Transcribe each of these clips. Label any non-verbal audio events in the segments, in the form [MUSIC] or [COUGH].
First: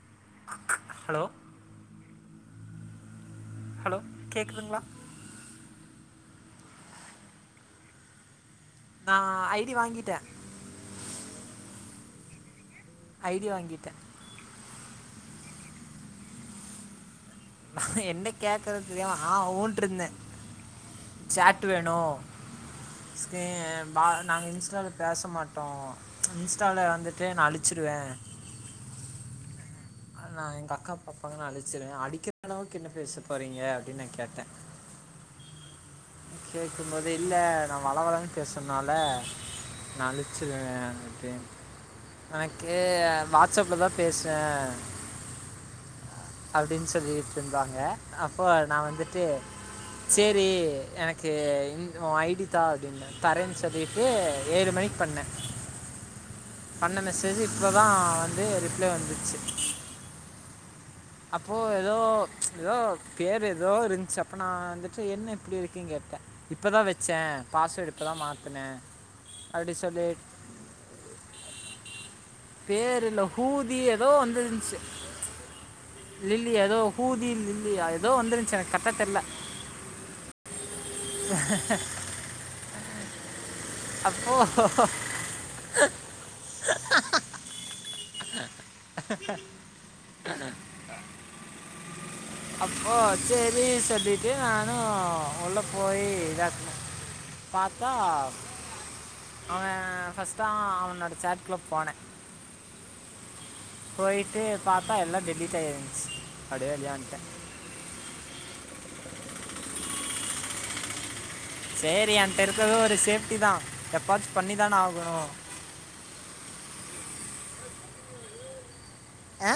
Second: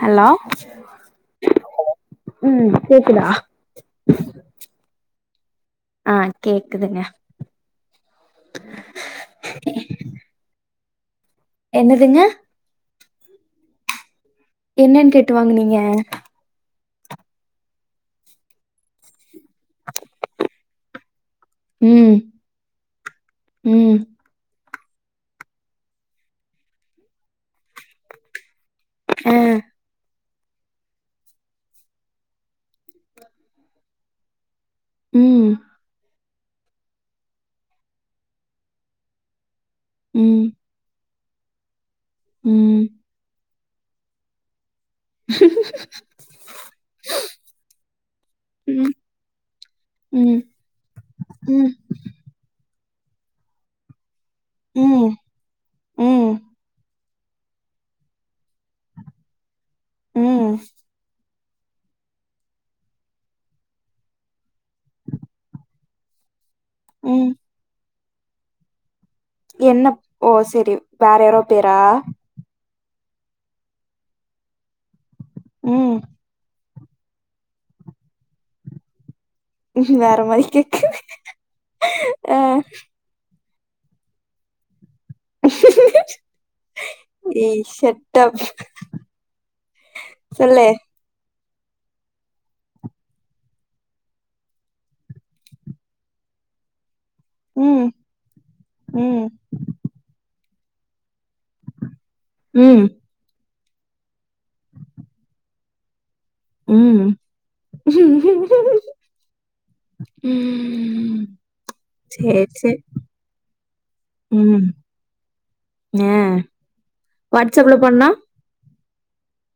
Hello hello ம் கேக்குதா hello கேக்குதுங்ளா ஆ கேக்குதுங்க நா ஐ டி வாங்கிட்டே என்னதுங்க ஐ டி வாங்கிட்ட என்னன்னு கேட்டு வாங்குனீங்க என்ன கேக்கறது தெரியாம ஆ ஊன்டுருந்தே சேட் வேணு ம் ஸ்கே ம் நாங்க இன்ஸ்டால பேச மாட்டோ இன்ஸ்டால வந்துட்டு நா அழிச்சிருவே ம் நா எங்க அக்கா பாப்பாங்கனு நா அழிச்சிருவே அடிக்கிற அளவுக்கு என்ன பேச போறீங்க அப்டின்னு நா கேட்டே ம் கேக்கும்போது இல்ல நா வளவளன்னு பேசுனால நா ம் அழிச்சிருவே அப்டின் நா கே ம் வாட்ஸ்அப்ல தா பேசுவே [INAUDIBLE] அப்டின்னு சொல்லிட்டுருந்தாங்க அப்போ நா ம் ம் வந்துட்டு ம் சேரி எனக்கு ம் உ ஐ டி தா அப்டின்னே தரேன்னு சொல்லிட்டு ஏழு மணிக்கு ம் பண்ணே ம் பண்ண மெஸ் சேசு இப்ப தா வந்து ரிப்ளே வந்துச்சு ம் அப்போ எதோ எதோ பேரு எதோ இருந்துச்சு அப்ப நா வந்துட்டு என்ன இப்டி இருக்குன்னு கேட்டே இப்ப தா வச்சே ம் பாஸ்வேர்டு இப்போ தா மாத்துனே என்னப் ஓ செரி வேற யாரோ பேரா பேருல ஹூதி ஏதோ வந்துருன்ச்சு ம் லில்லியா ஏதோ ஹூதி லில்லியா ஏதோ வந்துருன்ச்சு எனக்கு கரக்ட்டா தெர்ல வேற மாரி கேக்குது ஆ அப்போ இ செட் அப் சொல்லு அப்போ சேரி சொல்லிட்டு நானு உள்ள போயி இதாக்குன ம் பாத்தா ம் அவன் ஃபஸ்ட்டு அ அவனோட சேட்க்குள்ள போன ம் போயிட்டு பாத்தா எல்லா டெலீட் ஆயிருஞ்சி அப்டியே வெளிய ம் வன்ட ம் சேரி ஏன்ட இருக்கிறது ஒரு சேஃப்டி தா எப்பாச்சு பண்ணி தான ஆகணு ஏ வாட்ஸ்அப்ல பண்ணா ஆ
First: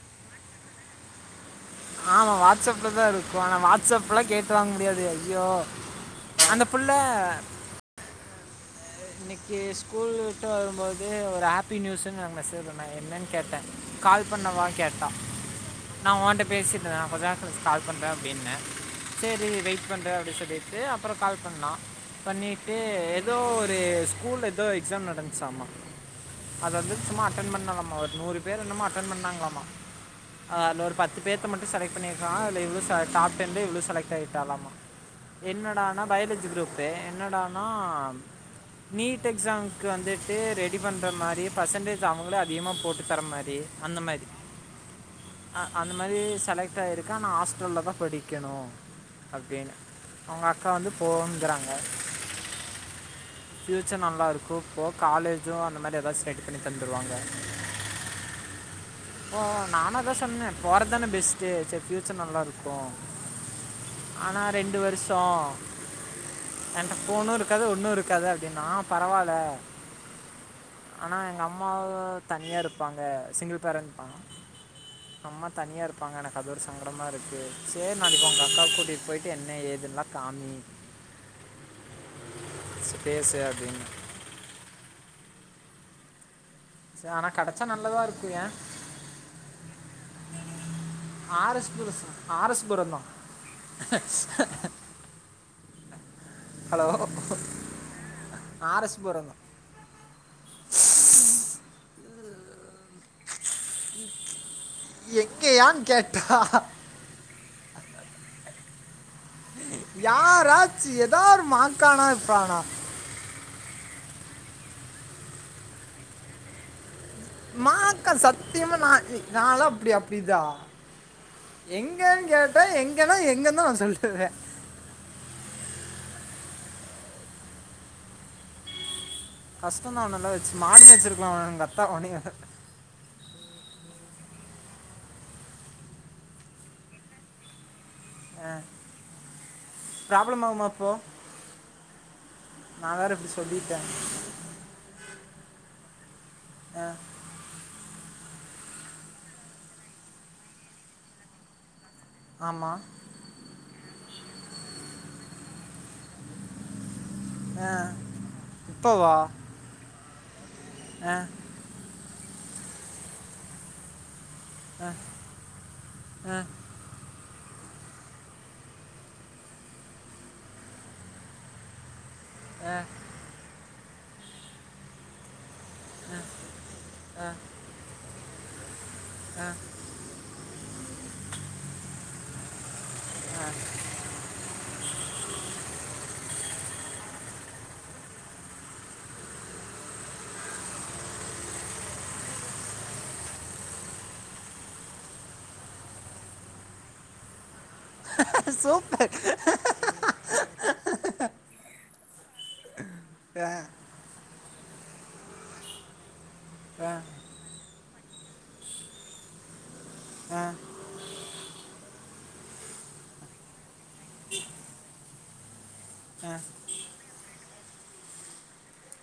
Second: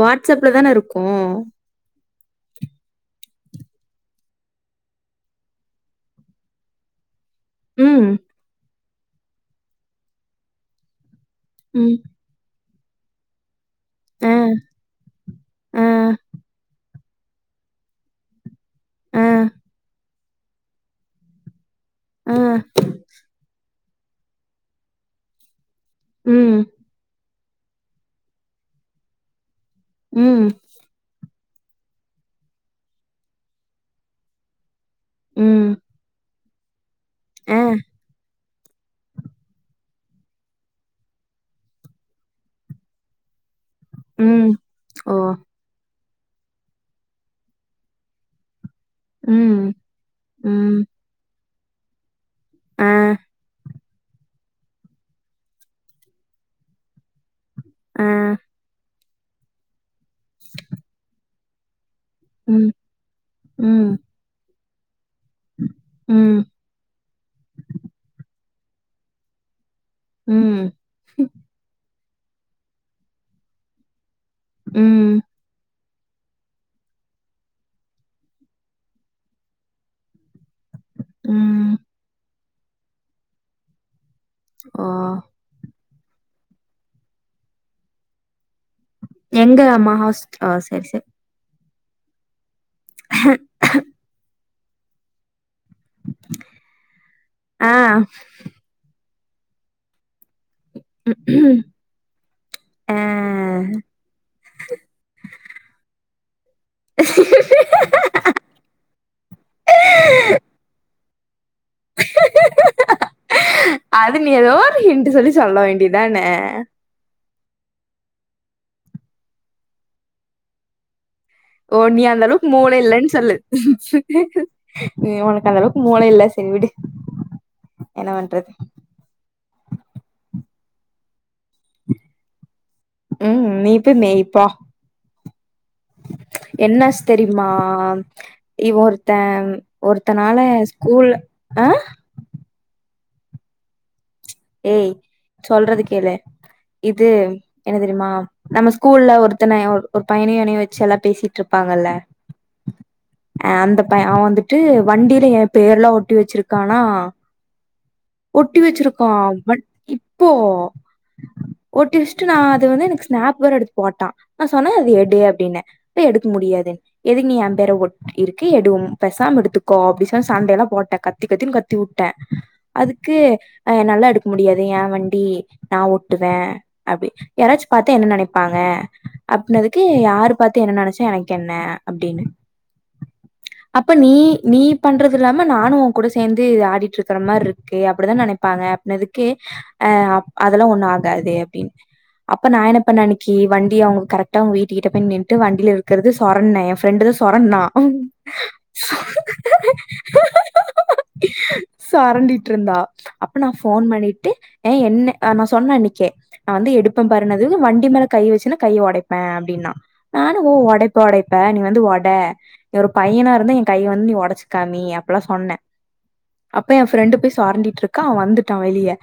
வாட்ஸ்அப்ல தான இருக்கோ ஆமா வாட்ஸ்அப்லதா இருக்கு ஆனா வாட்ஸ்அப்லா கேட்டு வாங்க முடியாது ஐயோ அந்த புள்ள ம் இன்னைக்கி ஸ்கூல் விட்டு வரும்போது ஒரு ஹாப்பி ம் நியூஸுன்னு மெசேஜ் பண்ணாங்க என்னன் கேட்ட கால் ஆ பண்ணவா கேட்டா ஆ நா ஓன்ட்ட பேசிடுருந்த நா கொஞ்ச நேர கழிச்சு கால் பண்ற அப்டின்ன ஆ செரி வெயிட் பண்ற அப்டின்னு சொல்லிட்டு அப்புற கால் பண்ணா ஆ பண்ணிட்டு ஏதோ ஒரு ஸ்கூல்ல ஏதோ எக்ஸாம் நடந்துச்சாமா ம் அத வந்து சும்மா அட்டென்ட் பண்ணலாமா ஒரு நூறு பேர் என்னமோ அட்டென்ட் பண்ணாங்களாமா ம் அ அதுல ஒரு பத்து பேத்த மட்டு செலக்ட் பண்ணிருக்காங்க இதுல இவ்ளு டாப் டென்ல இவ்ளு செலக்ட் ஆயிட்டாலாமா ம் என்னடானா பயாலஜி குரூப்பு ஆ என்னடனா [INAUDIBLE] நீட் எக்ஸாம்க்கு வந்துட்டு ரெடி பண்ற மாரி பர்சன்டேஜ் அவுங்களே அதிகமா போட்டு தர மாரி அந்த மாரி ம் ஓ அந்த மாரி செலெக்ட் ஆயிருக்கா நா ஹாஸ்டல்ல தா படிக்கணு ம் அப்டின் அவுங்க அக்கா ம் வந்து போங்குறாங்க ஆ ஃப்யூச்சர் நல்லாருக்கு இப்போ காலேஜு அந்த மாரி எதாவது செலக்ட் பண்ணி தந்துருவாங்க ஆ ஓ நானோ அதா சொன்ன போறது தான பெஸ்ட்டு சேர் ஃபியூ ச்சர் ம் நல்லாருக்கு ம் ஆனா ரெண்டு வருஷோ ம் என்ட போனு இருக்காது ஒண்ணு இருக்காது அப்டின்னா பரவால ம் ஆனா எங்க அம்மா வா தனியா இருப்பாங்க சிங்கிள் பேரன்ட் தா ம் அம்மா தனியா இருப்பாங்க எனக்கு அது ஒரு சங்கடமா இருக்கு சேரி நாளிக்கு உங்க அக்காவ கூட்டிட் போயிட்டு என்ன ஏதுனா காமி ம் செரி பேசு அப்டின்ன ஓ [UNINTELLIGIBLE] ஆனா கடைச்சா நல்லதா இருக்கும் யா எங்க அம்மா ஹாஸ் ஹ சரி சரி ஆர் எஸ் புரொ சார் ஆர்எஸ்புரம் தான். [UNINTELLIGIBLE] [UNINTELLIGIBLE] ஹலோ ஆ ஆர் எஸ் புறம் ஆ எங்க யான் கேட்டா [UNINTELLIGIBLE] யாராச்ச ஏதா ஒரு மாங்கானாப்பானா அது நீ ஏதோ ஒரு ஹின்டு சொல்லி சொல்ல வேண்டியதானே மாக்க சத்தியமா நா நாளா அப்டி அப்டிதா ஓ நீ அந்த அளவுக்கு மூளை இல்லன்னு எங்கன்னா சொல்லு எங்கன்னு தான் நான் சொல்லுவேன் நீ உனக்கு அந்த அளவுக்கு மூளை இல்ல சரி விடு என்ன பண்றது கஷ்டம் தான் உன்னல்லா வச்சு மாடு மேச்சிருக்கலான் எங்கத்தா ஒனிய உம் நீ போய் மேய்ப் போ என்னாச்சு தெரியுமா இவ ஒருத்த ஒருத்தனாள ப்ராப்ளம் ஆகுமா ஸ்கூல் அ நா வேற இப்டி சொல்லிட்டேன் ஏய் சொல்றது கேளு ஆ இது என்ன தெரியுமா நம்ம ஸ்கூல்ல ஒருத்தனை ஒரு பையனியு என்னையு வச்சு எல்லாம் பேசிட்டு இருப்பாங்கல்ல ஆமா அ அந்த பையன் அவன் வந்துட்டு வண்டியில என் பேர் எலாம் ஒட்டி வச்சிருக்கானா ஆ ஒட்டி இப்போ வச்சிருக் வா வட் இப்போ ஆ ஓட்டி வச்சட்டு நா அது வந்து எனக்கு ஸ்னாப் வேற எடுத்து போட்டான் நா சொன்னேன் அத ஆ எடு அப்படின்ன அது எடுக்க ஆ முடியாதுன்னு எதுக்கு நீ என் பேர ஒட் இருக்கு எடு பேசாம எடுத்துக்கோ அப்படி சொன் சண்டை எல்லாம் போட்ட கத் கத்தி கத்தினு கத்தி விட்டே ஆ அதுக்கு அ என்னாலலா எடுக்க முடியாது யா வண்டி நா ஒட்டுவேன் அப்படி யாராச்சும் பாத்தா என்ன நினைப்பாங்க அப்ட்னதுக்கு யாரு பாத்து என்ன நினைச்சா எனக்கு என்ன அப்படின்னு அப்ப நீ நீ பண்றது இல்லாம நானும் உன் கூட சேர்ந்து ஆடிட்டு இருக்கற மாதிரி இருக்கே அப்படிதான் நினைப் பாங்க அப்பனதுக்கு அ அதெல்லாம் ஒண்ணும் ஆகாது அப்படின்னு அப்ப நா என்னப்ப நன்னைக்கு வண்டி அவங்க கரெக்டா அவங்க வீட்டு கிட்டே நின்னுட்டு வண்டியில இருக்கிறது சொரண்டுன என் ஃப்ரெண்டு தா சொரண்ணா சூப்பர் சுரண்டிட்டு இருந்தா அ அப்போ நான் ஃபோன் பண்ணிட்டு என்ன நா சொன்னன் அன்னைக்கே நா வந்து எடுப்ப பாரு ன்னதுக்கு வண்டி மேல கை வச்சனா கைய ஒடைப்பேன் அப்டின்னா நானும் ஓ ஒடைப் ப ஒடைப்ப நீ வந்து ஒட ஒரு பையனா இருந்தா என் கையை வந்து நீ ஒடச்சுக்காமி அப்ட்ல்லாம் சொன்ன ஆ அப்ப என் ஃப்ரெண்டு போய் சுரண்டிட்டு இருக்கா அவன் வந்துட்டான் வெளியே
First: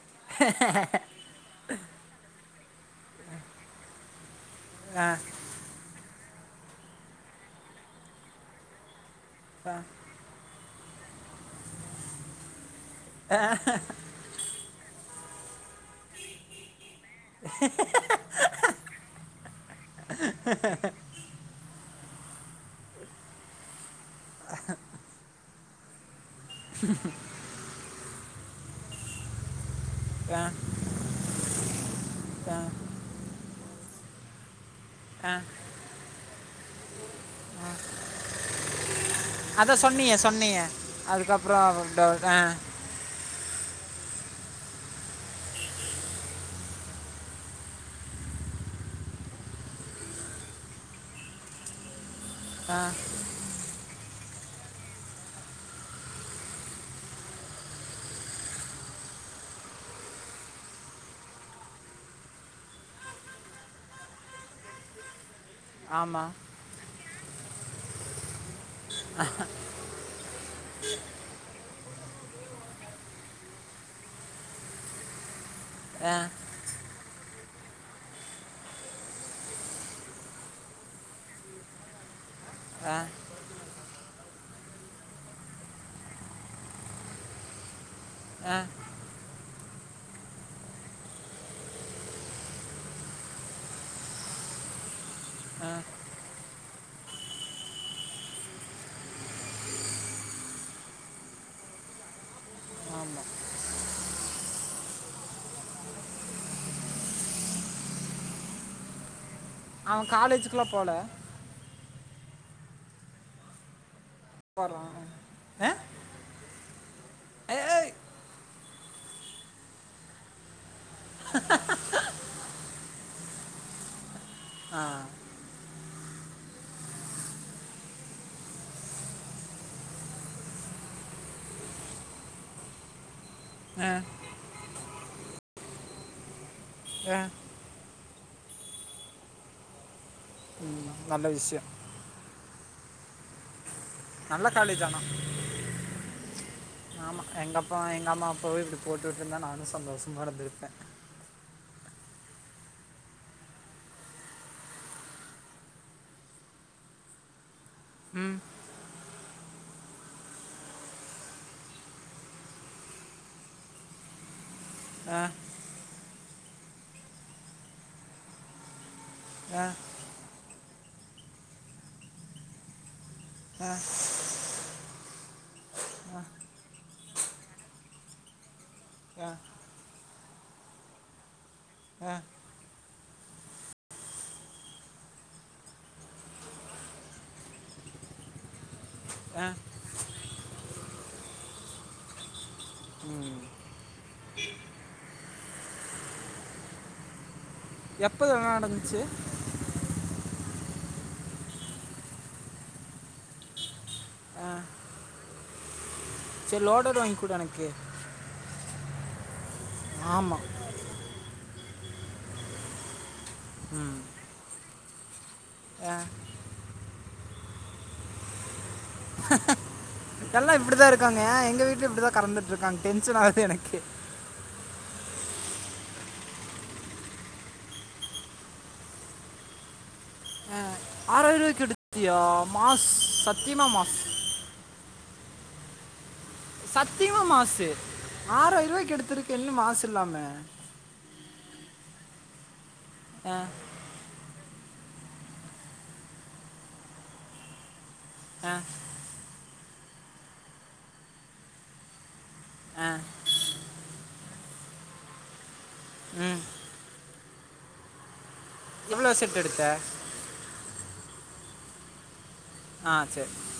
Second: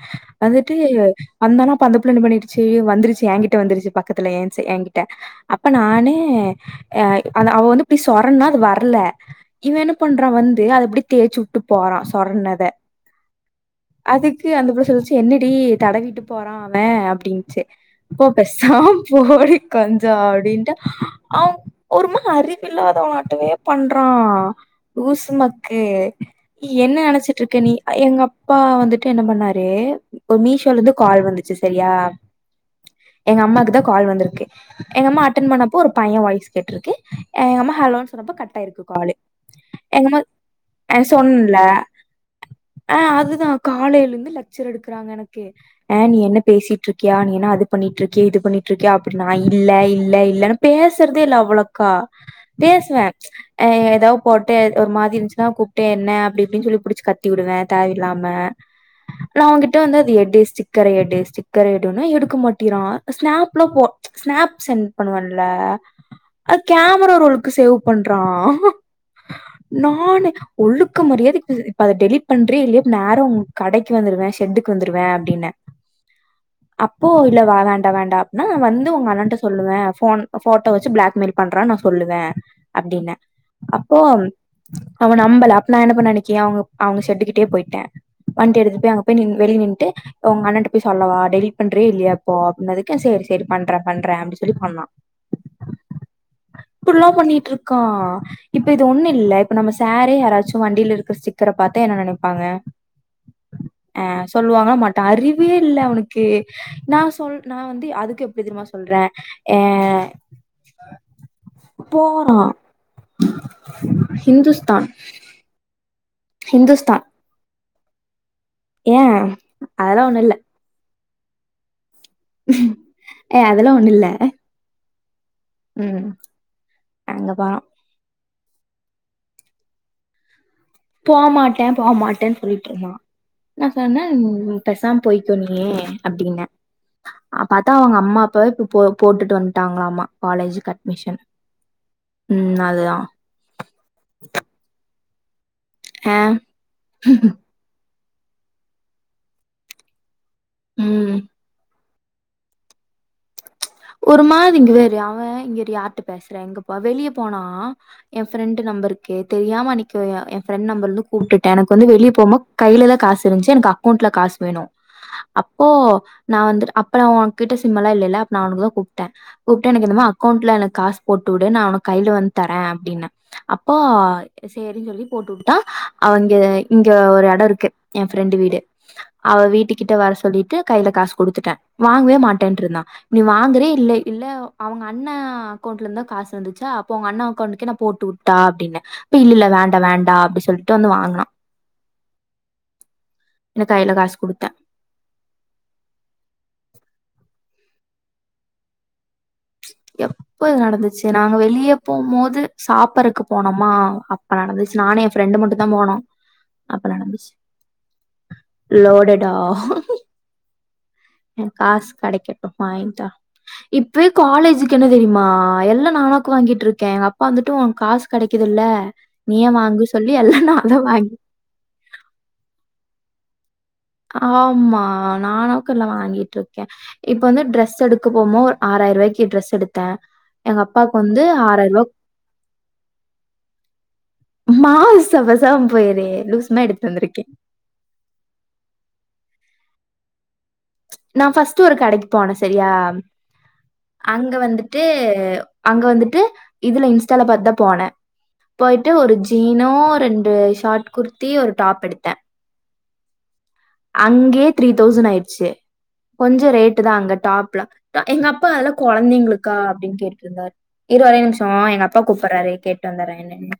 வந்துட்டு வந்தானா அப்ப அந்த பிள்ள என்ன பண்ணிடுச்சு வந்துருச்சு ஏங்க்கிட்ட வந்துருச்சு பக்கல ஏ சை என்க்கிட்ட அப்ப நானே அ ஆனா அவ வந்து இப்டி சொரன்னா அது வர்ல இவன் என்ன பண்றான் வந்து அத இப்டி தேச்சுட்டு போறான் சொரன்னத ஆ அதுக்கு அந்த புள்ள சொல்ச்சு என்னடி தடவிட்டு போறான் அவன் அப் டின்ச்சு போ பெசாம் போடி கொஞ்சோ அப்டின்ட்டு அவ் ஒருமா அறிவில்லாதவமாட்டுமே பண்றான் லூசு மக்கு என்ன நெனச்சிட்ருக்க நீ அ எங்க அப்பா வந்துட்டு என்ன பண்ணாரு ஒ மீஷோலந்து கால் வந்து ச்சு சரியா இதா எங்க அம்மாக்குதா கால் வந்துருக்கு எங்க அம்மா அட்டென் பண்ண ஒரு பையன் வாய்ஸ் கேட்ருக்கு எ எங்க அம்மா ஹலோன் சொன்னப்போ கட்டாயிருக்கு காலு அதா சொன்னியே எங்கம்மா சொன்னியே ஆ அதுக்கப்புறோ சொன்னேன்ல அவ்ளோதா ஆ அதுதா காலேலுந்து லக்சர் எடுக்குறாங்க எனக்கு ஆ நீ என்ன பேசிட்ருக்கியா நீ என்ன அது பண்ணிட்ருக்கு இது பண்ணிட்ருக்கியா அப்புடி நா இல்ல இல்ல இல்லனு பேசறதே இல்ல அவுளக்கா ஆ, பேசுவ அ எதோ போட்டு ஒரு மாரி இருந்சுனா கூப்ட்டு என்ன அப்டி இப்டின் சொல்லி புடிச்சு கத்தி உடுவே தாவின் இல்லாம நா அவன்கிட்ட வந்து அது எடு ஸ்டிக்கர எடு ஸ்டிக்கர எடுன்னா எடுக்க மாட்டிரான் ஸ்நாப்ல போ ஸ்னாப் சென் பண்ணுவன்ல ஆமா அது கேமரா ரோள்க்கு சேவ் பண்றான் ஆஹா நானு ஒழுக்கு மரியாதியா இப் அத இப்ப அத டெலிட் பண்றிய் இல்லயா நேரா உன் கடைக்கு வந்துருவ ஷெட்டுக்கு வந்துருவ அப்டின்ன ஆ அப்போ இல்ல வேண்டாடா வேண்டா அப்னா வந்து உங்க அண்ணன்ட்ட சொல்லுவ ஃபோன் ஃபோட்டோ வச்சு பிளாக்மெய்ல் பண்றான் நான் சொல்லுவே ஆ, அப்டின்ன அப்போ அவுன் அவன் நம்பல அப் நான் என்ன பண்ண அன்னிக்கி அவ்ங்க அவ்ங்க ஷெட்டுக்கிட்டுயே போய் ட்ட ஆ, வண்டி எடுத்துட் போய் அங்க போய் நின் வெளிய நின்ட்டு ஒங் அண்ணன்ட்ட போய் சொல்லவா டெலிட் பண்றியா இல்லயா இப்போ அப்புனதுக்கு சேரி சேரி பண்ற பண்ற அப்டி சொல்லி பண்ணான் அ இப்புல்லா பண்ணிட்ருக்கான் இப்ப இது ஒன்னு இல்ல இப்ப நம்ம சாரே யாராச்சு வண்டில இருக்க ஸ்டிக்கர பாத்தா என்ன நெனைப்பாங்க அ சொல்லுவாங்ளா மாட்டாங்க அறிவே இல்ல அவனுக்கு நா சொல் நான் வந்து அதுக்கு எப்டி தெரிமா சொல்ற அவன் காலேஜூக்குலா போல போறான் ஹிந்துஸ்தான் போகிறான் ஹிந்துஸ்தான் எ ஏய் ஏன் அதெல்லா ஒன்னுல்ல ஏ அதெல்லா ஒன்னுல்ல ஆ ம் அங்கதா போ மாட்டேன் போ மாட்டேன் சொல்லிட்ருந்தா நா ஆ, சொன்ன நீ பெசாம் போய்கோ நீ அப்டின்ன ஆ. பாத்தா அவங்க அம்மா அப்பாவே போட்டுட்டு வந்துட்டாங்களாம்மா காலேஜ் க ம், அட்மிஷன் நல்ல விஷயம் ம் அதுதான் நல்ல காலேஜ் ஆனா ஆ ஆமா எங்க அப்பா எங்க அம்மா அப்பாவே இப்டி போட்டு விட்டுருந்தா நானும் சந்தோஷமா இருந்திருப்பேன் ம் ஒரு மாதி இங்க வேற அவன் இங்க யாரிட்ட பேசுற இங்க போ வெளியே போனா என் ம் ஃப்ரெண்டு் நம்பருக்குே தெரியாம அந்நிக்கு என் ஃப்ரெண்ட் நம்பர்லு கூப்பிட்டேன் எனக்கு வந்து வெளியே போமோ கையில த காசு இருந்துச்சு எனக்கு அக்கௌண்ட்ல காசு வேணும் ஆ அப்போ நான் வந்து அப்பேல உன்கிட்ட கிட்ட சிம்ம எல்லா இல்லல்ல நான் உனக்கு தான் கூப்பிட்டேன் ஆ கூப்பிட்டேன் எனக்கு இந்த மா அக்கௌண்ட்ல எனக்கு காசு போட்டுவிடு நான் உனக்கு கையில வந்து தரேன் அப்டின்ன ஆ அப்போ சேரின்னு சொல்லி போட்டு வுட்டுடா அவன் இங்க இங்க ஒரு எடம் இருக்கு என் ஃப்ரெண்டு வீடு ஆ அவ வீட்டுக்கிட்ட வர சொல்லிட்டு கையில காசு குடுத்துட்டேன் வாங்கவே ஆ மாட்டேன்ட்டு இருந்தான் நீ வாங்குறே இல்ல இல்லா அவங்க அண்ணா அக்கௌண்ட்ல இருந்தான் காசு வந்துச்சா அப்போ உன் அண்ணன் அக்கௌண்ட்டக்கே நான் போட்டு வுட் டா அப்டின்னே இப்ப இல்ல இல்ல ஆ வேண்டா வேண்டாம் அப்டின்னு சொல்ட்டு வந்து வாங்கினா ம் ன்னு கையில காசு கொடுத்தன் எப்போ இதல நடந்துச்சு எப் எப்போ இது நடந்துச்சு நாங்க வெளியே போகும்போது சாப்பாடுறக்கு போனோமா அப்ப ஆ, நடந்துச்சு நானே ஃப்ரெண்டு மட்டும் தான் போனோம் சரி அப்ப லோடர் வாங்கி நடந்துச்சு கொடு எனக்கு லோடடா ஆமா என் காசு கடைக்கட்டும் வாங்கிதா ம் இப்பவே காலேஜ் இதுக்கு என்ன தெரியுமா எல்லா நானா புக்கு வாங்கிட்டு இருக்கேன் அப்பா வந்துட்டு காசு கடைக்குதுல்லே நீயே வாங்கு சொல்லி எல்லாம் எல்லா நான் இப்டி தான் வாங்கி இருக்காங்க ஆ எங்க வீட்டுல இப்டி தான் கறந்துட்டு இருக்காங்க டென்ஷன் ஆகுது எனக்கு ஆமா நானாக்கு எல்லா வாங்கிட்டு இருக்கேன் இப்ப வந்து டிரெஸ் எடுக்க போமோ ஆறாயிர ரூவாய்க்கு டிரெஸ் எடுத்தேன் எங்க அப்பாவுக்கு வந்து ஆறாயிர ரூ. ரூவாய்க்கு எடுத்திய மாஸ் சத்தியமா மாஸ் மாஸ் அ பேசம போய்று சத்தியமா மாஸ் ஆறாயிர ரூவாய்க்கு எடுத்திருக்கு என்ன மாஸ் இல்லாம நான் ஃபர்ஸ்ட் ஒரு கடைக்கு போனே சரியா அ அங்க வந்துட்டு அங்க வந்துட்டு இதுல இன்ஸ்டால பாத்துதான் போன ஆ, போயிட்டு ஒரு ஜீனோ ரெண்டு ஷார்ட் குர்த்தி ஒரு டாப் எடுத்தேன் ஆ, அங்கே த்ரீ தௌசண்ட் ஆயிடுச்சு ம் கொஞ்சொ ரேட்டு தான் அங்க டாப்ல எங்க அப்பால எவ்வளோ செட் கொழந்தைங்களுக்கா எடுத்த அப்டின்னு கேட்டுருந்தாரு இரு ஒரே நிமிஷம் எங்க அப்பா கூப்பிறாரு கேட்டு ஆ வந்தறேன் சரி என்னன்னு